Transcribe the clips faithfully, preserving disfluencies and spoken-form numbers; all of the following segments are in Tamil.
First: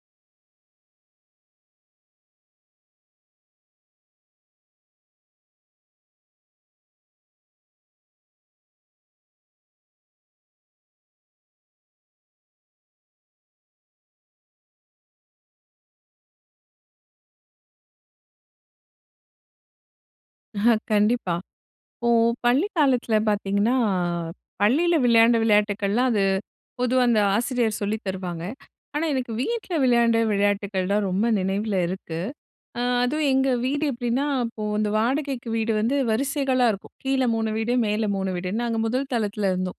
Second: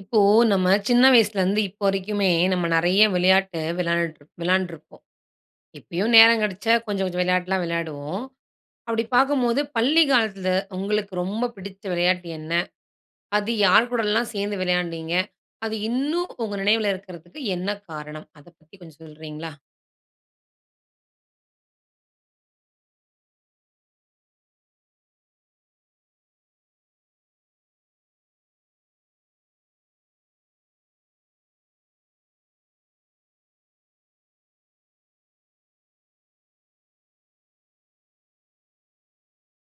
இப்போ நம்ம சின்ன வயசுலேருந்து இப்போ வரைக்குமே நம்ம நிறைய விளையாட்டு விளாண்டுட்டு விளாண்டிருப்போம். இப்பயும் நேரம் கெடச்சா கொஞ்சம் கொஞ்சம் வெளயாட்டுலாம் விளையாடுவோம். அப்படி பார்க்கும்போது பள்ளி காலத்தில உங்களுக்கு ரொம்ப பிடிச்ச விளையாட்டு என்ன? அது யார் கூடலாம் சேர்ந்து விளையாண்டீங்க? அது இன்னும் உங்க நினைவில இருக்கிறதுக்கு என்ன காரணம்? அத பத்தி கொஞ்சம் சொல்றீங்களா? அஹ கண்டிப்பா. இப்போ பள்ளிக் காலத்தில பார்த்தீங்கன்னா, பள்ளியில விளையாண்ட விளையாட்டுக்கள்லாம் அது பொதுவா அந்த ஆசிரியர் சொல்லித் தருவாங்க. ஆனா, எனக்கு வீட்ல விளையாண்ட விளையாட்டுக்கள் தான் ரொம்ப நினைவில இருக்கு. அ அதுவும் எங்க வீடு எப்படின்னா, அப்போ அந்த வாடகைக்கு வீடு வந்து வரிசைகளா இருக்கும். கீழ மூணு வீடு, மேல மூணு வீடுன்னு. நாங்க முதல் தளத்தில இருந்தோம்.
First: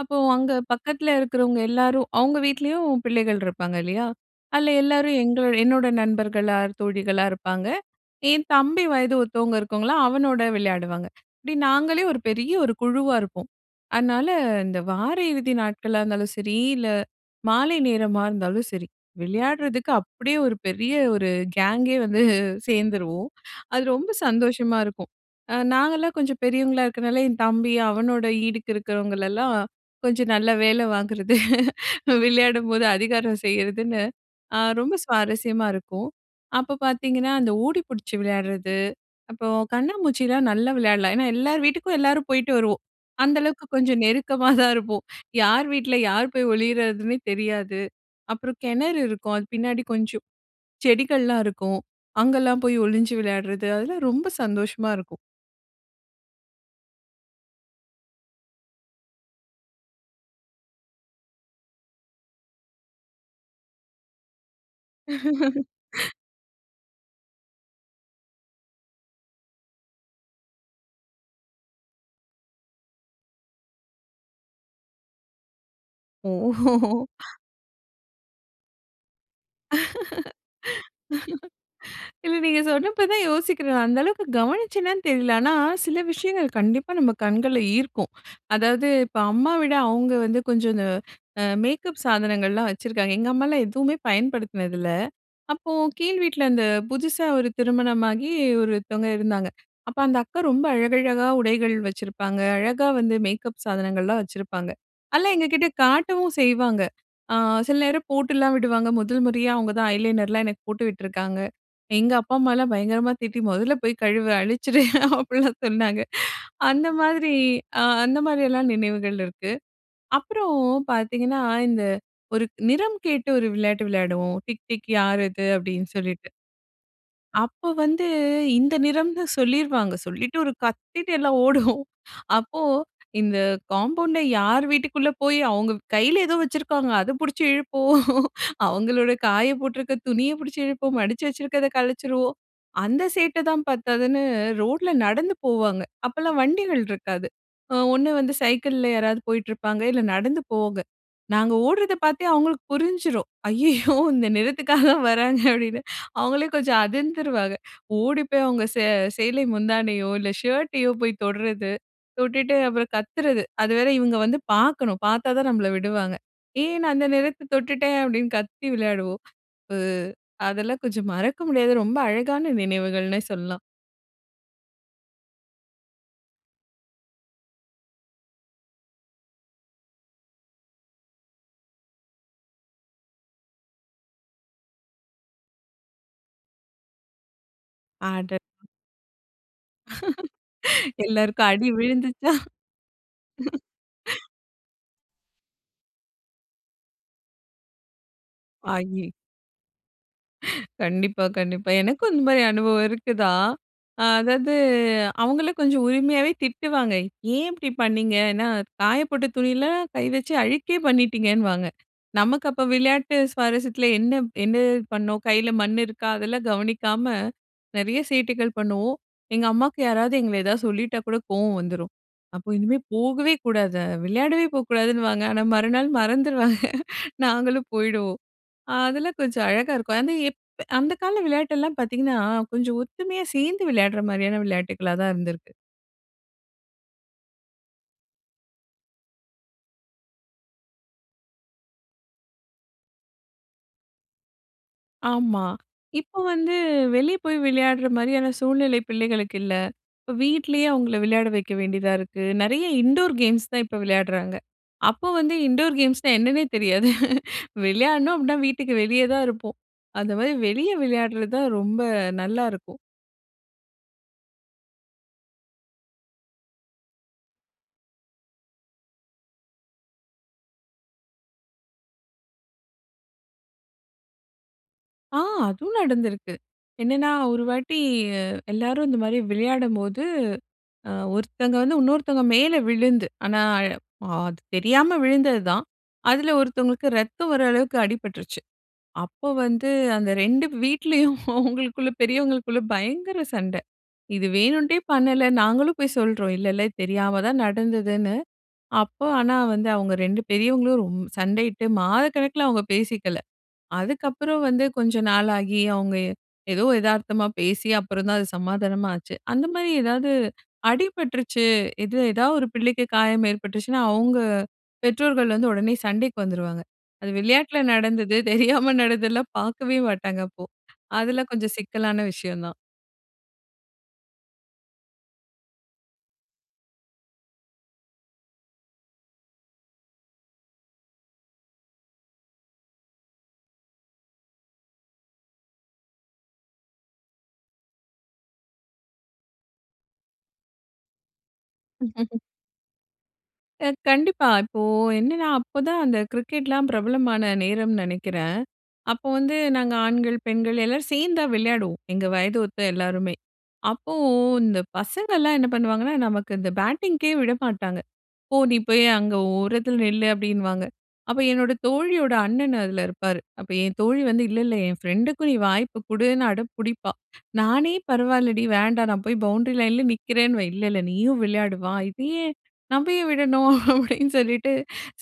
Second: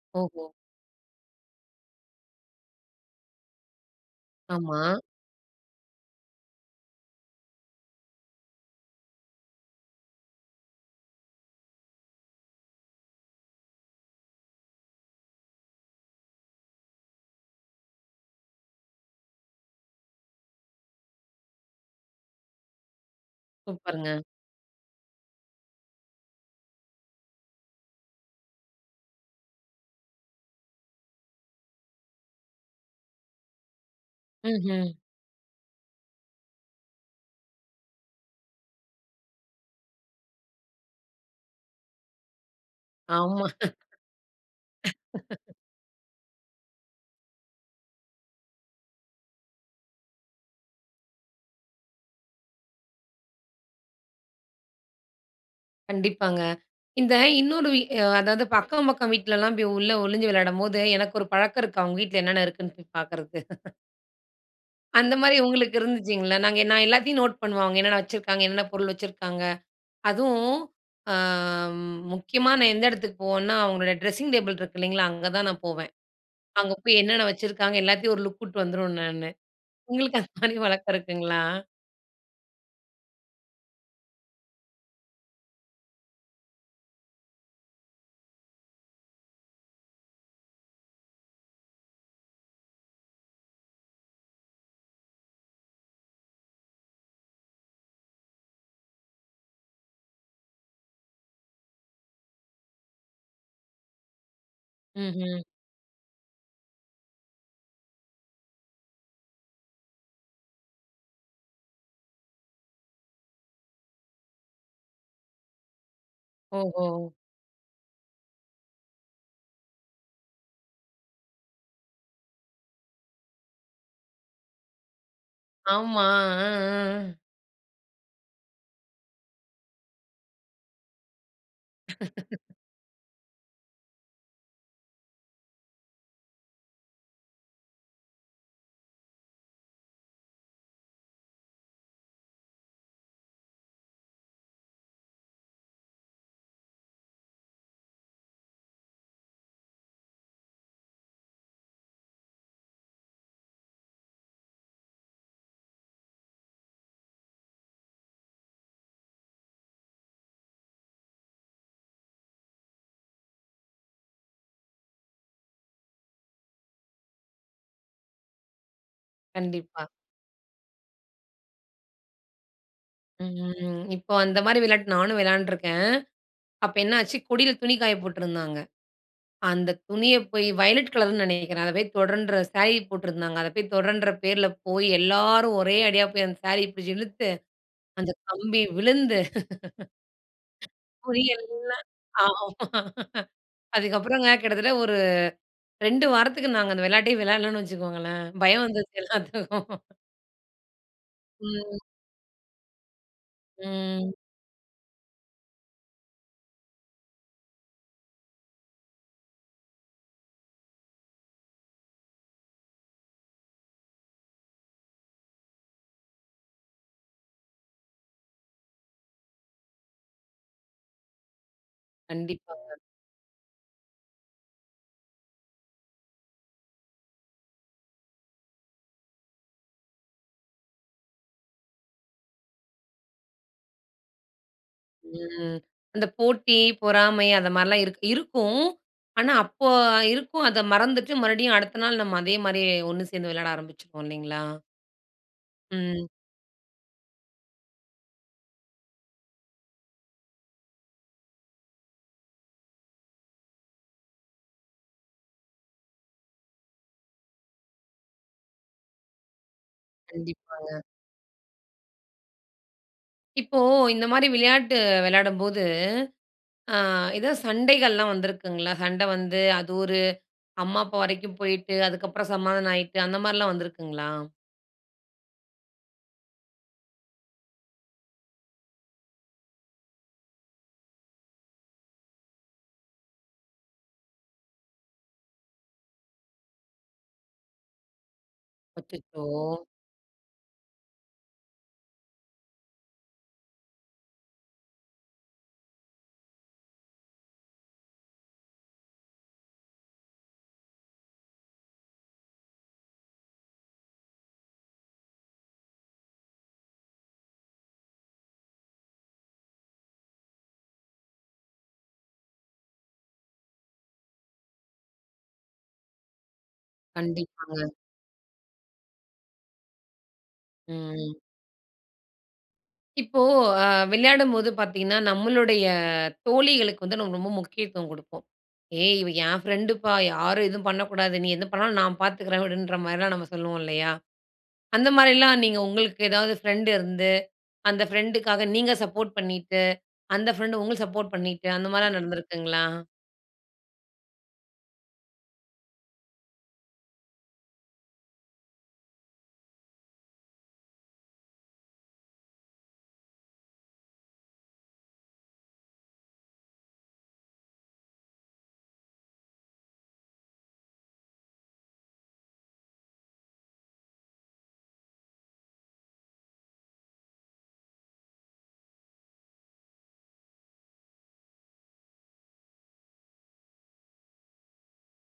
அப்போ ஓஹோ! அங்க பக்கத்தில இருக்கிறவங்க எல்லாரும் அவங்க வீட்லேயும் பிள்ளைகள் இருப்பாங்க இல்லையா? அதில ஆமா. எல்லாரும் எங்களோ என்னோட நண்பர்களா தோழிகளா இருப்பாங்க, என் தம்பி வயது ஒத்தவங்க இருக்கறவங்கலாம் அவனோட விளையாடுவாங்க. இப்படி நாங்களே ஒரு பெரிய ஒரு குழுவா இருப்போம். அதனால இந்த வார இறுதி நாட்களா இருந்தாலும் சரி, இல்ல மாலை நேரமா இருந்தாலும் சரி, விளையாட்றதுக்கு அப்படியே ஒரு பெரிய ஒரு கேங்கே வந்து சேர்ந்துருவோம் அது ரொம்ப சூப்பர்ங்க. சந்தோஷமா இருக்கும். அ நாங்கலாம் கொஞ்சம் பெரியவங்களா இருக்கிறதுனால, என் தம்பி அவனோட ஈடுக்கு இருக்கிறவங்களெல்லாம் கொஞ்சம் நல்ல வேல வாங்கிறது, விளையாடும்போது அதிகாரம் செய்றதுன்னு, ஆ ம்ஹ்ம். ரொம்ப சுவாரஸ்யமா இருக்கும். அப்ப பார்த்தீங்கன்னா, அந்த ஓடி பிடிச்சு விளையாடுறது, அப்போ கண்ணாம்மூச்சிலா நல்லா விளையாடலாம். ஏன்னா, எல்லார் வீட்டுக்கும் எல்லாரும் போயிட்டு வருவோம். அந்த ஆமா. அளவுக்கு கொஞ்சம் நெருக்கமா தான் இருப்போம். யார் வீட்ல யார் போய் ஒளியறதுன்னே தெரியாது. அப்புறம் கெணறு இருக்கும். அது பின்னாடி கொஞ்சம் செடிகள்லாம் இருக்கும். அங்கலாம் போய் ஒளிஞ்சு விளையாட்றது, அதெல்லாம் ரொம்ப சந்தோஷமா இருக்கும். கண்டிப்பாங்க. இந்த இன்னொரு இ அ அதாவது பக்கம் பக்கம் வீட்லலாம் போய் உள்ளே ஒழிஞ்சு விளையாடும்போது, எனக்கு ஒரு பழக்கம் இருக்கு. அவங்க வீட்ல என்னென்ன இருக்குன்னு போய் பார்க்குறது. அந்தமாரி உங்களுக்கு இருந்துச்சுங்களா! நாங்க நான் எல்லாத்தையும் நோட் பண்ணுவோம். அவுங்க என்னன்ன வச்சுருக்காங்க என்னன்ன பொருள் வச்சுருக்காங்க. அதுவும், ஆ, முக்கியமா நான் எந்த இடத்துக்கு போவேன்னா, அவுங்களோட ட்ரெஸ்ஸிங் டேபிள் இருக்கு இல்லேங்களா! அங்கே தான் நான் போவேன். ஓ! அங்க போய் என்னென்ன வச்சுருக்காங்க, எல்லாத்தையும் ஒரு லுக் விட்டு வந்துருவேன் நானு. உங்களுக்கு அந்தமாரி வழக்கம் இருக்குங்களா? இல்ல. நீங்க சொன்னப்ப தான் யோசிக்கிறேன். அந்த அளவுக்கு கவனிச்சனான்னு தெரியல. ஆனா, சில விஷயங்கள் கண்டிப்பா நம்ம கண்கள ஈர்க்கும். அதாவது இப்ப அம்மா விட அவுங்க வந்து கொஞ்சம் இந்த அ மேக்கப் சாதனங்கள்லாம் வச்சிருக்காங்க. எங்க அம்மா எல்லாம் எதுவுமே பயன்படுத்தினது இல்ல. அப்போ கீழ் வீட்ல அந்த புதிசா ஒரு திருமணமாகி ஒருத்தவங்க இருந்தாங்க. அப்ப அந்த அக்கா ரொம்ப அழகழகா உடைகள் வச்சிருப்பாங்க. அழகாக வந்து மேக்கப் சாதனங்கள்லாம் வச்சிருப்பாங்க. அதலாம் ம்ஹ்ம். எங்ககிட்ட காட்டவும் செய்வாங்க. ஆ, சில நேரம் போட்டுல்லாம் விடுவாங்க. முதல் முறையா அவுங்க தான் ஐ லைனர் லாம் எனக்கு போட்டு விட்டுருக்காங்க. எங்க அப்பா, அம்மால்லாம் பயங்கரமா திட்டி முதல்ல போய் கழுவ அழிச்சுட்டு அப்பிடில்லாம் சொன்னாங்க. ஓஹோ! அந்த மாதிரி அ அந்த மாதிரியெல்லாம் நினைவுகள் இருக்கு. அப்புறம் பார்த்தீங்கன்னா, இந்த ஒரு நிறம் கேட்டு ஒரு விளையாட்டு விளையாடுவோம். டிக் டிக் யார் இது? அப்பிடின்னு ஆமா. சொல்லிட்டு, அ, அ. அப்ப வந்து இந்த நிறம்ன்னு சொல்லிருவாங்க. சொல்லிட்டு ஒரு கத்திட்டு எல்லாம் ஓடுவோம். அப்போ இந்த காம்பவுண்ட்ல யார் வீட்டுக்குள்ள போய் அவுங்க கையில ஏதோ வச்சிருக்காங்க. அதப் பிடிச்சு இழுப்போம்., அவுங்களுடைய காயப் போட்டிருக்க துணியப் பிடித்து இழுப்போம், மடிச்சு வச்சிருக்கிறத கலச்சிருவோம். அந்த சேட்டை தான் பத்தாதுனு, ரோட்ல நடந்து போவாங்க. அப்பல்லாம் வண்டிகள் இருக்காது. அ ஒண்ணு வந்து சைக்கிள்ல யாராவது போயிட்டு இருப்பாங்க, இல்ல நடந்து போவாங்க. நாங்க ஓடுறத பார்த்தே அவுங்களுக்கு புரிஞ்சிரும். "ஐயய்யோ! இந்த நிறத்துக்காக தான் வராங்க." அப்பிடின்னு, அவுங்களே கொஞ்சம் அதிர்ந்துருவாங்க. ஓடி போய் அவுங்க சே சேலை முந்தானையோ! இல்ல ஷர்டையோ! போய் தொடுறது. தொட்டுட்டு அப்புறம் கத்துறது அது வேற இவுங்க வந்து பார்க்கணும். பார்த்தா தான் நம்மள விடுவாங்க. ஏன் நான் அந்த நிறத்த தொட்டுட்டேன் அப்பிடின்னு கத்தி விளையாடுவோம். கண்டிப்பா. [unintelligible] அதெல்லாம் கொஞ்சம் மறக்க முடியாத ரொம்ப அழகான நினைவுகள்னே சொல்லலாம். ம். இப்போ அந்தமாரி விளையாட்டு நானும் விளையாண்டுருக்கேன். அப்போ என்னாச்சு கொடில துணி காய போட்டிருந்தாங்க. அந்த துணிய போய் வயலட் கலருன்னு நினைக்கிறேன். அத போய் தொடன்ற சாரி போட்டிருந்தாங்க. அதை போய் தொடன்ற பேர்ல போய் எல்லாரும் ஒரே அடியா போய் அந்த சாரீ பிடிச்சி இழுத்து அந்த ஆர்டர். கம்பி விழுந்து எல்லாருக்கும் புரியிறதில்ல. அடி விழுந்துச்சா! ஆமா. அதுக்கப்புறங்க கிட்டத்தட்ட ஒரு ரெண்டு வாரத்துக்கு நாங்க அந்த விளையாட்டே விளையாடலன்னு வச்சுக்கோங்களேன். பயம் வந்துச்சு அய்யி எல்லாத்துக்கும். கண்டிப்பா, கண்டிப்பா. ம். எனக்கும் இந்த மாரி அனுபவம் இருக்குதான். அ ம். அதாவது அவங்களே கொஞ்சம் உரிமையாவே திட்டுவாங்க." ஏன் இப்டி பண்ணினீங்க?" எனா காய போட்ட துணில கை வச்சு அழுக்கே பண்ணிட்டீங்கன்வாங்க. நமக்கு அப்ப விளையாட்டு சுவாரஸ்யத்துல என்ன என்ன பண்ணோம் கையில மண் இருக்கா? அதெல்லாம் கவனிக்காம நெறைய சேட்டைகள் பண்ணுவோம். எங்க அம்மாக்கு யாராவது எங்கள ஏதாவது சொல்லிட்டா கூட கோவம் வந்துரும். அப்போ கண்டிப்பாங்க. இனிமே போகவே கூடாது. விளையாடவே போகக்கூடாதுன்னுவாங்க. ஆனா மறுநாள் மறந்துருவாக நாங்களும் போயிருவோம். அதெல்லாம் கொஞ்சம் அழகா இருக்கும். அது எப் அந்த கால விளையாட்டெல்லாம் பார்த்தீங்கன்னா, கொஞ்சம் ஒத்துமையா சேர்ந்து விளையாடுற மாரியான விளையாட்டுகளா தான் இருந்திருக்கு. ம். அந்த போட்டி, பொறாமை அந்த மாரிலாம் இருக் இருக்கும். ஆனா அப்போ இருக்கும் அத மறந்துட்டு மறுபடியும் அடுத்த நாள் நம்ம அதே மாரியே ஒண்ணு சேர்ந்து விளையாட ஆரம்பிச்சுருவோம் இல்லைங்களா? ஆமா, ம். இப்ப வந்து வெளியே போய் விளையாடுற மாரியான சூழ்நிலை பிள்ளைகளுக்கு இல்ல. இப்ப வீட்லேயே அவங்கள விளையாட வைக்க வேண்டியதா இருக்கு. நெறைய இன்டோர் கேம்ஸ் தான் இப்ப விளையாடுறாங்க. அப்போ வந்து "இன்டோர் கேம்ஸ்னா என்னன்னே தெரியாது" விளையாடனோம் அப்டினா வீட்டுக்கு வெளியே தான் இருப்போம். அந்த மாரி வெளியே கண்டிப்பாங்க. விளையாடுறது தான் ரொம்ப நல்லாருக்கும். இப்போ இந்த மாரி விளையாட்டு வெளையாடும்போது, அ எதா சண்டைகள்லாம் வந்திருக்குங்களா? சண்டை வந்து, அது ஒரு அம்மா, அப்பா வரைக்கும் போயிட்டு, அதுக்கப்புறம் சமாதானம் ஆயிட்டு, அந்த மாரிலாம் வந்திருக்குங்களா? ஆ அதுவும் நடந்திருக்கு. என்னான்னா, ஒரு வாட்டி, அ எல்லாரும் இந்த மாரி விளையாடும்போது, அ ஒருத்தங்க வந்து உன்னொருத்தங்க மேல விழுந்து, ஆனா அழ அது தெரியாம விழுந்தது தான். அதுல ஒருத்தவங்களுக்கு ரத்தம் வர அளவுக்கு அடிபட்டுருச்சு. அச்சச்சோ! அப்போ வந்து அந்த ரெண்டு வீட்லயும் அவங்களுக்குள்ள பெரியவங்களுக்குள்ள பயங்கர சண்டை. இது வேணும்ன்ட்டே பண்ணல. நாங்களும் போய் சொல்றோம். இல்ல இல்ல தெரியாம தான் நடந்ததுன்னு. அப்போ ஆனா வந்து அவுங்க ரெண்டு பெரியவங்களும் ரொம் சண்டையிட்டு மாதக்கணக்குல அவங்க பேசிக்கல. அதுக்கப்பறம் வந்து, கொஞ்சம் நாள் ஆகி அவுங்க ஏ ஏதோ எதார்த்தமா பேசி, அப்பறம் தான் அது சமாதானமா ஆச்சு. அந்த மாரி ஏதாவது அடிபட்டுருச்சு, இது எதாவது ஒரு பிள்ளைக்கு காயம் ஏற்பட்டுருச்சுன்னா, அவுங்க பெற்றோர்கள் வந்து உடனே சண்டைக்கு வந்துருவாங்க. அது விளையாட்டில கண்டிப்பாங்க. நடந்தது, தெரியாம நடந்ததுலாம் பாக்கவே மாட்டாங்க அப்போ. ம். அதெல்லாம் கொஞ்சம் சிக்கலான விஷயம் தான். இப்போ அ விளையாடும்போது பாத்தீங்கன்னா, நம்மளுடைய தோழிகளுக்கு வந்து நம்ம ரொம்ப முக்கியத்துவம் குடுப்போம். "ஏய்! இவ என் ஃப்ரெண்டுப்பா. யாரும் எதுவும் பண்ணக்கூடாது. நீ எது பண்ணாலும் நான் பார்த்துக்கிறேன்." அப்படீன்ற மாரிலாம் நம்ம சொல்லுவோம் இல்லையா? அந்த மாரில்லாம் நீங்க உங்களுக்கு ஏதாவது ஃப்ரெண்ட் இருந்து, அந்த ஃப்ரெண்டுக்காக நீங்க சப்போர்ட் பண்ணீட்டு, அந்த ஃப்ரெண்டு உங்கள சப்போர்ட் பண்ணீட்டு அந்த மாரிலாம் நடந்திருக்குங்களா? அ கண்டிப்பா. இப்போ என்னென்னா அப்போ தான் அந்த கிரிக்கெட்லாம் பிரபலமான நேரம்ன்னு நினைக்கிறேன். அப்போ வந்து நாங்க ஆண்கள் பெண்கள் எல்லோரும் சேர்ந்து தான் விளையாடுவோம். எங்க வயத ஒத்த எல்லோருமே! அப்போ இந்த பசங்கள்லாம் என்ன பண்ணுவாங்கன்னா, நமக்கு இந்த பேட்டிங்க்கே விடமாட்டாங்க. "போ! நீ போய் அங்கே ஓரத்தில நில்லு" அப்படின்னுவாங்க. அப்போ என்னோட தோழியோட அண்ணன் அதில் இருப்பாரு. அப்ப என் தோழி வந்து "இல்ல, இல்ல என் ஃப்ரெண்டுக்கு நீ வாய்ப்பு கொடுன்னு" அடம் பிடிப்பா! நானே "பரவாயில்லடி வேண்டாம் நான் போய் பவுண்டரி லைன்லே நிற்கிறேன்னுவேன்." "இல்ல, இல்ல நீயும் விளையாடு வா! இத ஏன் நம்ப ஏன் விடணும்?" அப்பிடின்னு சொல்லிட்டு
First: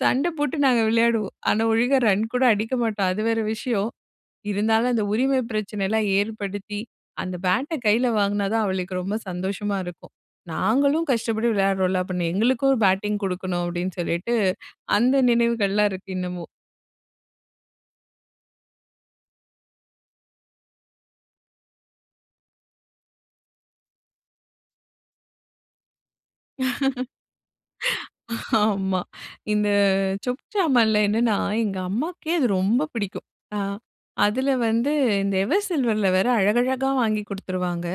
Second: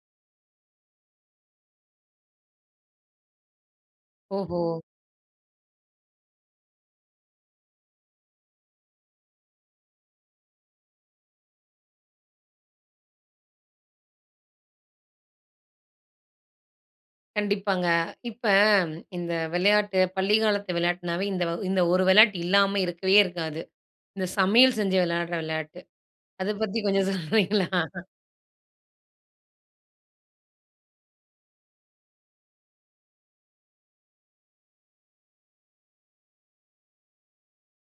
சண்டை போட்டு நாங்க விளையாடுவோம். ஆனா, ஒழுங்கா ரன்கூட அடிக்க மாட்டோம். அது வேற விஷயம். ஓஹோ! இருந்தாலும் அந்த உரிமை பிரச்சனை எல்லாம் ஏற்படுத்தி, அந்த பேட்ட கையில வாங்குனா தான் அவளுக்கு ரொம்ப சந்தோஷமா இருக்கும். "நாங்களும் கஷ்டப்பட்டு விளையாடுறோம்ல்ல அப்ப எங்களுக்கும் பேட்டிங் கொடுக்கணும்." அப்பிடின்னு சொல்லிட்டு, அந்த நினைவுகள்லாம் இருக்கு இன்னமும். கண்டிப்பாங்க. இப்போ இந்த விளையாட்டு பள்ளிக்காலத்து விளையாட்டுனாவே, இந்த இந்த ஒரு விளையாட்டு இல்லாம இருக்கவே இருக்காது. இந்த சமையல் செஞ்சு விளையாடுற விளையாட்டு. அத பத்தி கொஞ்சம் சொல்றீங்களா? ஆமா. இந்த சொப்பு சாமான்ல என்னன்னா, எங்க அம்மாவுக்கே அது ரொம்ப பிடிக்கும். அ அதில வந்து இந்த எவர் சில்வர்ல வேற அழகழகா வாங்கிக் கொடுத்துருவாங்க.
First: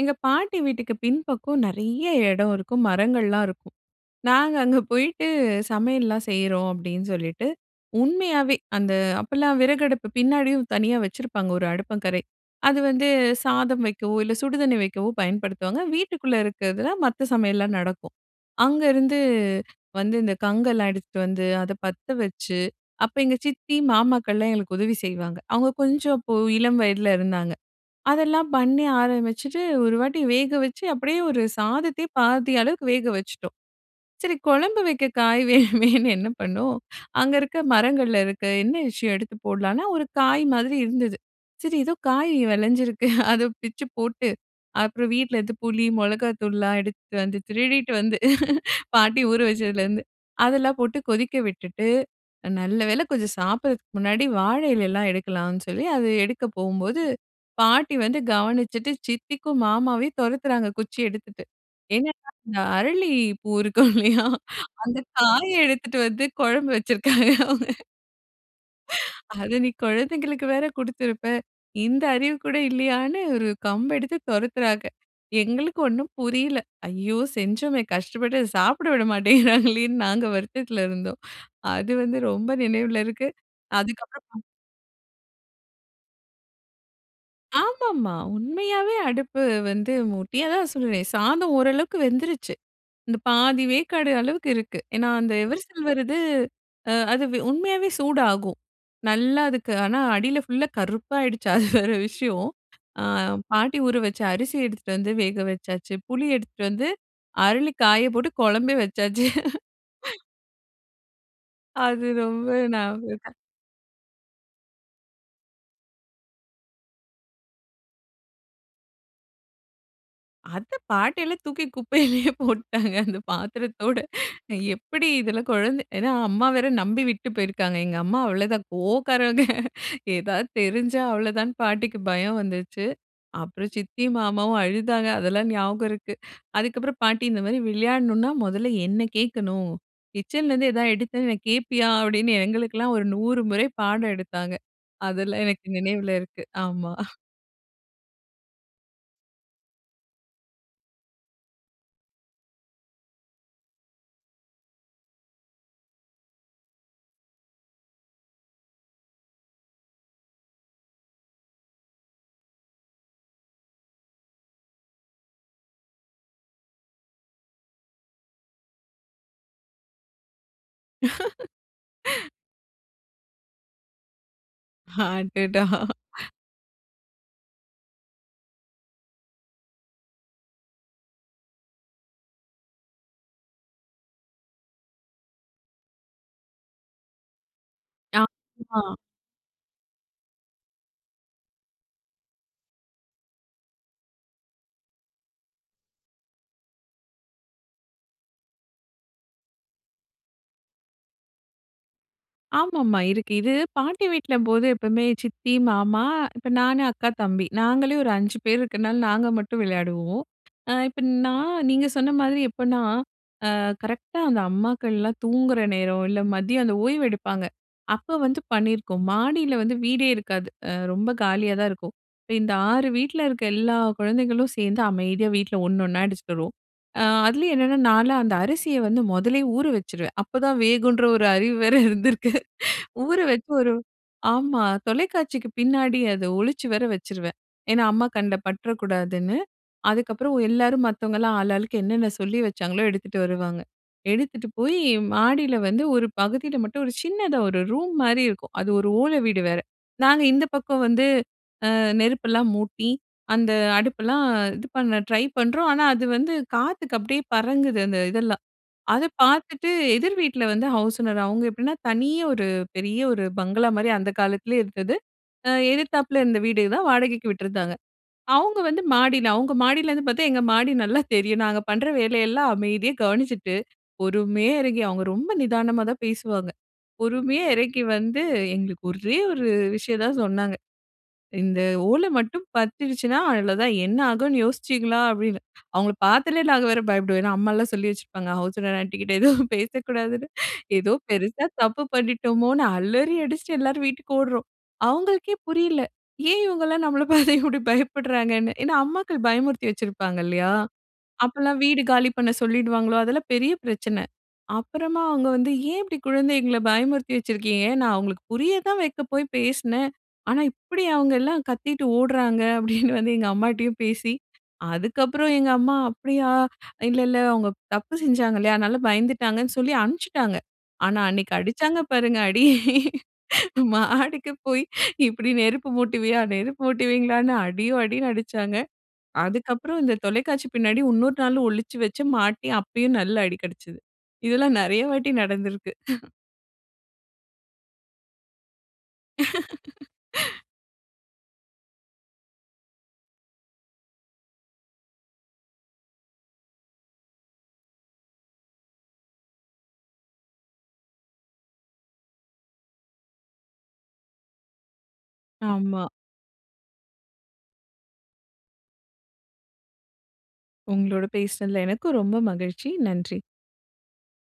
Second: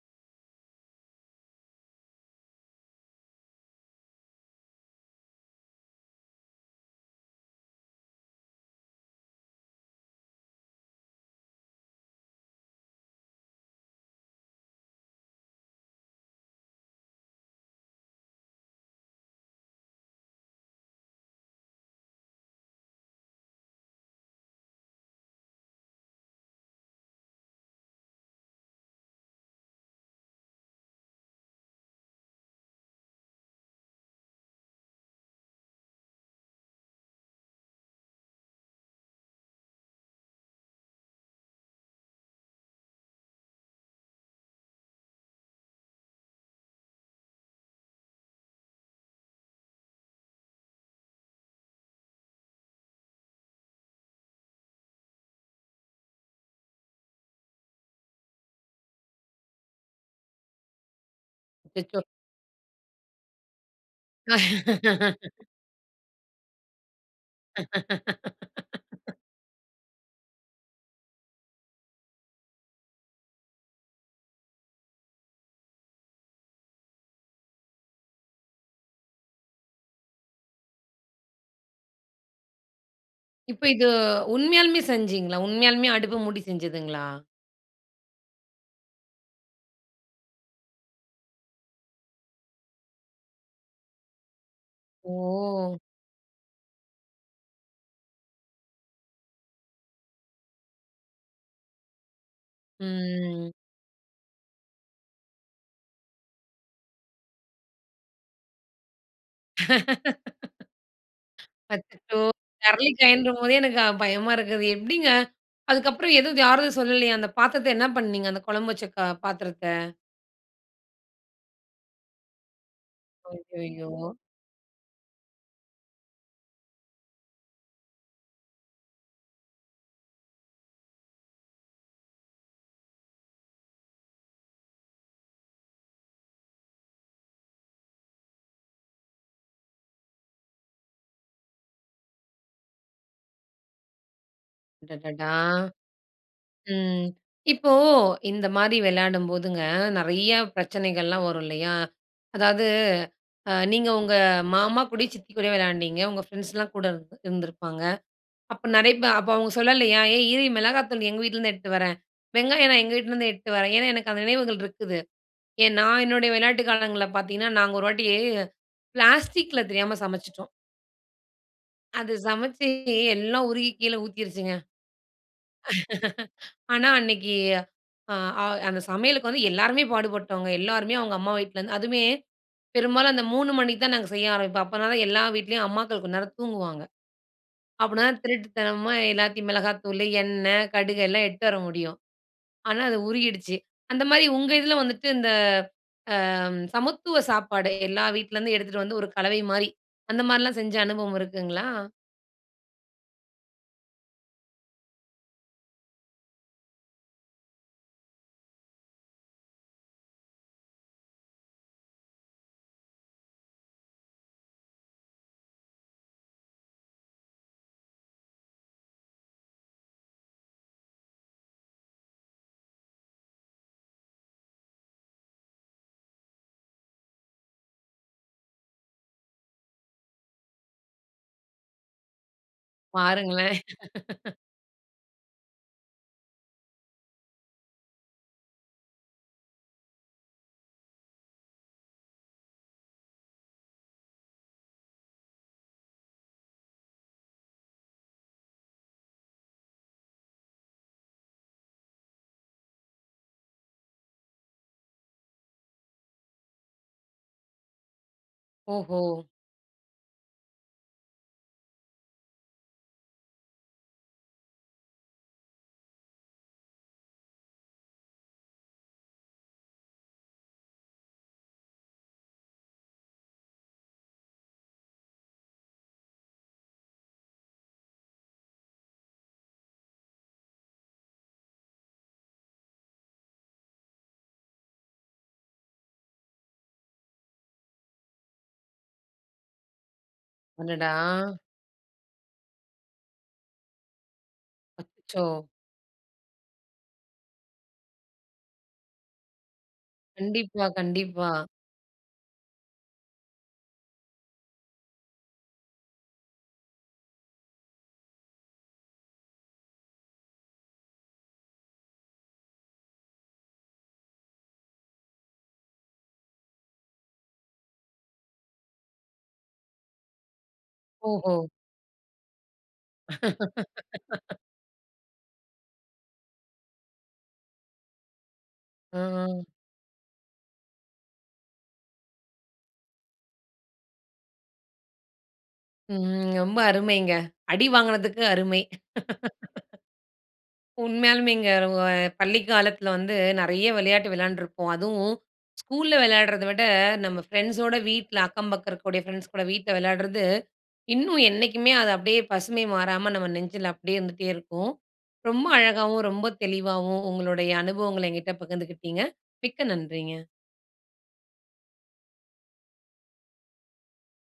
எங்க பாட்டி வீட்டிக்கு பின்பக்கம் நிறைய இடம் இருக்கும். மரங்கள் எல்லாம் இருக்கும். நாங்க அங்க போயிட்டு, "சமையல் எல்லாம் செய்றோம்." அப்பிடின்னு சொல்லிட்டு, உண்மையாவே அந்த அப்ப எல்லாம் விறகு அடுப்பு பின்னாடியும் தனியா வச்சிருப்பாங்க ஒரு அடுப்பங்கரை. அது வந்து சாதம் வைக்கவோ! இல்ல சுடுதண்ணி வைக்கவோ! பயன்படுத்துவாங்க. வீட்டுக்குள்ளே இருக்கிறதுல மத்த சமையல்லாம் நடக்கும். அங்கேருந்து வந்து இந்த கங்கெல்லாம் எடுத்துட்டு வந்து அத பத்த வச்சு, அப்போ எங்கள் சித்தி மாமாக்கள்லாம் எங்களுக்கு உதவி செய்வாங்க. அவுங்க கொஞ்சம் அப்போ இளம் வயதில இருந்தாங்க. அதெல்லாம் பண்ணி ஆரம்பிச்சுட்டு, ஒரு வாட்டி வேக வச்சு அப்பிடியே ஒரு சாதத்தையே பாதி அளவுக்கு வேக வச்சுட்டோம். சரி குழம்பு வைக்க காய் வேணுமேன்னு என்ன பண்ணோம். அங்க இருக்க மரங்கள்ல இருக்க என்ன விஷயம் எடுத்து போட்லான்னா, ஒரு காய் மாதிரி இருந்தது. சரி ஏதோ காய் விளஞ்சிருக்கு அத பிச்சு போட்டு அப்புறம் வீட்டில் இருந்து புளி, மிளகாய் தூள் எல்லாம் எடுத்துட்டு வந்து திருடிட்டு வந்து பாட்டி ஊற வச்சதில இருந்து அதெல்லாம் போட்டு. கொதிக்க விட்டுவிட்டு அ நல்லவேளை கொஞ்சம் சாப்பிடறதுக்கு முன்னாடி வாழை இலை எல்லாம் எடுக்கலான்னு சொல்லி அதை எடுக்கப் போகும்போது பாட்டி வந்து கவனிச்சிட்டு சித்திக்கும் மாமாவையும் துரத்துறாங்க. குச்சி எடுத்துட்டு. அச்சச்சோ! என்னென்னா, இந்த அரளி பூ இருக்கும் இல்லயா! அந்த காயை எடுத்துட்டு வந்து குழம்பு வச்சிருக்காங்க அவுங்க. "அத நீ குழந்தைகளுக்கு வேறு கொடுத்திருப்ப. இந்த அறிவு கூட இல்லயான்னு." ஒரு கம்பு எடுத்து துரத்துறாங்க. எங்களுக்கு ஒன்னும் புரியல. ஐயோ! செஞ்சோமே கஷ்டப்பட்டு அத சாப்பிட விட மாட்டேங்கிறாங்களேன்னு நாங்க வருத்தத்தில இருந்தோம். அது வந்து ரொம்ப நினைவில இருக்கு. இப்ப இது அதற்கு அப்புறம், உண்மையாலுமே செஞ்சீங்களா? உண்மையாலுமே அடுப்பு மூடி செஞ்சதுங்களா? ஆமா, ஆமா, உண்மையாவே அடுப்பு வந்து மூட்டி அதான் சொல்றேனே! சாதம் ஓரளவுக்கு வெந்துருச்சு. இந்த பாதி வேக்காடு அளவுக்கு இருக்கு. ஏனா, அந்த ஓ! எவர்சில்வர் இது அ அது வெ உண்மையாவே சூடாகும். நல்லா அதுக்கு ஆனா அடியில ஃபுல்லா கருப்பாயிடுச்சு. அது வேற விஷயம் ஆ ம். பாட்டி ஊற வச்ச அரிசி எடுத்துட்டு வந்து வேக வச்சாச்சு. புளி எடுத்துட்டு வந்து அரளி காயப்போட்டு குழம்பே வச்சாச்சு அது அச்சச்சோ! ரொம்ப ஞாபகம் இருக்கு. அரளிக்காயின்றம்போதே எனக்கு க பயமா இருக்குது. எப்பிடிங்க, அதுக்கப்புறம் எதுவும் யாரும் சொல்லலயா! அந்த பாத்திரத்த என்ன பண்ணீங்க? அந்த குழம்பு வச்ச கு பாத்திரத்த? அத பாட்டில்லாம் தூக்கி குப்பையிலேயே போட்டுட்டாங்க அந்த ஐயய்யோ! பாத்திரத்தோட அ எப்பிடி இதில குழந்தை ஏனா, அம்மா வேற நம்பி விட்டு போயிருக்காங்க. எங்க அம்மா அவ்ளதான் கோவக்காரவங்க எதாவது தெரிஞ்சா அவ்ளதான்னு பாட்டிக்கு பயம் வந்துருச்சு. அப்புறம் சித்தியும், மாமாவும் அழுதாங்க. அதெல்லாம் ஞாபகம் இருக்கு. அதுக்கப்புறம் பாட்டி இந்தமாரி விளையாட்ணுனா, முதல என்ன கேட்கணும் கிச்சன்லேருந்து எதா எடுத்தேன்னு வை கேப்பியா அப்பிடின்னு எங்களுக்கெல்லாம் ஒரு நூறு முறை பாடம் எடுத்தாங்க. அடடடா! அதெல்லாம் எனக்கு நினைவுல இருக்கு. ஆமா ம். இப்போ இந் மாரி விளையாடும்போதுங்க நெறையா பிரச்சனைகள்லாம் வரும் இல்லயா! அதாவது அ நீங்க உங்க மாமா கூட, சித்தி கூட விளையாண்டீங்க. உங்க ஃப்ரெண்ட்ஸ்லாம் கூட இ இருந்திருப்பாங்க. அப்ப நெறையப்ப அப்ப அவுங்க சொல்லலயா, ஏய் இரு! மிளகாத்தூள் எங்க வீட்லருந்து எடுத்துட்டு வரேன். வெங்காயம் நான் எங்க வீட்லேருந்து எடுத்துட்டு வரேன். ஏன்னா, எனக்கு அந்த நினைவுகள் இருக்குது. ஏன் நான் என்னுடைய விளையாட்டு காலங்கள்ல பார்த்தீங்கன்னா, நாங்க ஒரு வாட்டி பிளாஸ்டிக்ல தெரியாம சமச்சிட்டோம். அது சமைச்சு எல்லாம் உருகி கீழே ஊத்திருச்சுங்க. அடடா! ஆனா அன்னக்கி அ, அ அந்த சமையலுக்கு வந்து எல்லாருமே பாடுபட்டோங்க. எல்லாருமே அவுங்க அம்மா வீட்ல இருந்து அதுமே பெரும்பாலும் அந்த மூணு மணிக்கு தான் நாங்க செய்ய ஆரம்பிப்போம். அப்பதான் எல்லா வீட்டிலேயும் அம்மாக்கள் கொஞ்ச நேரம் தூங்குவாங்க. அப்புட்ன்னாதான், ஆ திருட்டுத்தனமா மா. எல்லாத்தையும் மிளகாய்த்தூளு, எண்ணெய், கடுகு எல்லாம் எட்டு வர முடியும். ஆனா, அது உருகிடுச்சு. அந்த மாரி உங்க இதில வந்துட்டு இந்த, அ ம் சமத்துவ சாப்பாடு, எல்லா வீட்லருந்தும் எடுத்துட்டு வந்து ஒரு கலவைமாரி, அந்த மாரிலாம் செஞ்ச அனுபவம் இருக்குங்களா? ஆமா ஆமா இருக்கு. இது பாட்டி வீட்லம்போது, எப்பவுமே சித்தி, மாமா இப்ப நானு அக்கா, தம்பி. நாங்களே ஒரு அஞ்சு பேர் இருக்கிறனால நாங்க மட்டும் விளையாடுவோம். அ இப்ப நான் நீங்க சொன்ன மாதிரி எப்பன்னா, அ கரெக்டா அந்த அம்மாக்கள்லாம் தூங்குகிற நேரம், இல்ல மதியம் அந்த ஓய்வு எடுப்பாங்க. அப்போ வந்து பண்ணியிருக்கோம். மாடியில வந்து வீடே இருக்காது. அ ரொம்ப காலியா தான் இருக்கும். இப்ப இந்த ஆறு வீட்ல இருக்க எல்லா குழந்தைகளும் சேந்து அமைதியா வீட்ல ஒண்ணு ஒண்ணா அடிசிச்சுட்டு வருவோம். அ அதுலயும் என்னான்னா, நான்ல்லாம் அந்த அரிசிய வந்து மொதலயே ஊற வச்சிருவேன். அப்ப தான் வேகுன்ற ஒரு அறிவு வேற இருந்திருக்கு. ஊற வச்சு பாருங்களேன்! ஒரு ஆமா, தொலைக்காட்சிக்கு பின்னாடி அத ஒழிச்சு வேற வச்சிருவேன். ஏன்னா, அம்மா கண்ல பட்றக்கூடாதுன்னு, அதுக்கப்புறம் எல்லாரும் மத்தவங்கல்லாம் ஆளு ஆளுக்கு என்னென்ன சொல்லி வச்சாங்களோ! எடுத்துட்டு வருவாங்க. எடுத்துட்டு போயி மாடில வந்து ஒரு பகுதில மட்டும், ஒரு சின்னதா ஒரு ரூம்மாரி இருக்கும். அது ஒரு ஓலை வீடு வேற! நாங்க இந்த பக்கம் வந்து, அ நெருப்பெல்லாம் மூட்டி, அந்த அடுப்பெல்லாம் இது பண்ண ட்ரை பண்றோம். ஆனா, அது வந்து காத்துக்கு அப்பிடியே பறங்குது அந்த இதெல்லாம். ஓஹோ! அதை பாத்துட்டு எதிர் வீட்ல வந்து ஹவுஸ் ஓனர். அவுங்க எப்டின்னா, தனியா ஒரு பெரிய ஒரு பங்களா மாரி, அந்த காலத்திலேயே இருத்தது. ஆ எதித்தாப்பில இருந்த வீடு தான் வாடகைக்கு விட்டுருந்தாங்க. அவுங்க வந்து, மாடில அவுங்க மாடியிலருந்து பாத்தா, எங்க மாடி நல்லா தெரியும். நாங்க பண்ற வேலையெல்லாம் அமைதியா கவனிச்சிட்டு, பொறுமையா இறங்கி அவுங்க ரொம்ப நிதானமா தான் பேசுவாங்க. பொறுமையா இறங்கி வந்து எங்களுக்கு ஒரே ஒரு விஷயம் தான் சொன்னாங்க. "இந்த ஓலை மட்டும் பத்திருச்சுன்னா, அவ்வளவு தான். என்ன ஆகுன்னு யோசிச்சீங்களா!" அப்பிடின்னு, அவுங்கள பாத்தாலே நாங்க வேற பயப்படுவேன். ஏன்னா அம்மாலாம் சொல்லி வச்சிருப்பாங்க. ஹவுஸ் ஓனர் ஆண்டிக்கிட்ட எதுவும் பேசக்கூடாதுன்னு அடடா! ஏதோ பெரிசா தப்பு பண்ணிட்டோமோன்னு அலறி அடிச்சிட்டு எல்லாரும் வீட்டுக்கு ஓடுறோம். அச்சோ! அவுங்களுக்கே புரியல! ஏன் இவுங்கல்லாம் நம்மள பார்த்து இப்பிடி பயப்படுறாங்கன்னு. ஏன்னா, அம்மாக்கள் பயமுறுத்தி வச்சிருப்பாங்க இல்லயா! கண்டிப்பா கண்டிப்பா. அப்பல்லாம் வீடு காலி பண்ண சொல்லிடுவாங்களோ! அதெல்லாம் பெரிய பிரச்சனை. அப்பறமா அவுங்க வந்து "ஏன் இப்பிடி குழந்தைகள பயமுறுத்தி வச்சிருக்கீங்க. நான் அவுங்களுக்கு புரிய தான் வைக்க போய் பேசினேன். ஆனா இப்பிடி அவுங்க எல்லாம் கத்திட்டு ஓடுறாங்க" அப்பிடின்னு வந்து எங்க அம்மாட்டயும் பேசி, அதுக்கப்புறம் எங்க அம்மா "அப்பிடியா! அ இல்ல இல்ல அவுங்க தப்பு செஞ்சாங்க இல்லயா! அதனால பயந்துட்டாங்கன்னு சொல்லி" அம்ன்ப்பிச்சுட்டாங்க. ஆனா, அன்னக்கி ஓஹோ! அடிச்சாங்க பாருங்க! அடி. "மாடிக்கு போயி இப்பிடி நெருப்பு மூட்டுவீயா!" நெருப்பு மூட்டுவீங்களான்னு அடியோ! அடின்னு அடிச்சாங்க. அ, அ. அதுக்கு அப்புறம் இந்த தொலைக்காட்சி பின்னாடி உன்னொரு நாளும் ஒழிச்சு வச்சு, மாட்டி அப்பயும் நல்ல அடி கிடச்சது. இதெல்லாம் நிறைய வாட்டி நடந்திருக்கிறது. ம், ரொம்ப அருமைங்க. அடி வாங்கினதுக்கு அருமை. உண்மையாலுமேங்க, ர ஒ பள்ளிக் காலத்தில வந்து நெறைய விளையாட்டு விளையாண்டுருப்போம். அதுவும், ஸ்கூல்ல வெளையாடுறத விட, நம்ம ஃப்ரெண்ட்ஸோட வீட்ல அக்கம் பக்கம் இருக்கக்கூடிய ஃப்ரெண்ட்ஸ் கூட வீட்ல வெளையாடுறது, இன்னும் என்னைக்குமே, அது அப்பிடியே பசுமை மாறாம நம்ம நெஞ்சில அப்பிடியே இருந்துட்டே இருக்கும். ரொம்ப ஆமா. அழகாவும், ரொம்ப தெளிவாவும் உங்களுடைய அனுபவங்கள எங்கிட்ட பகிந்துக்கிட்டீங்க. மிக்க நன்றிங்க. உங்களோட பேசுனதுல எனக்கும் ரொம்ப மகிழ்ச்சி, நன்றி.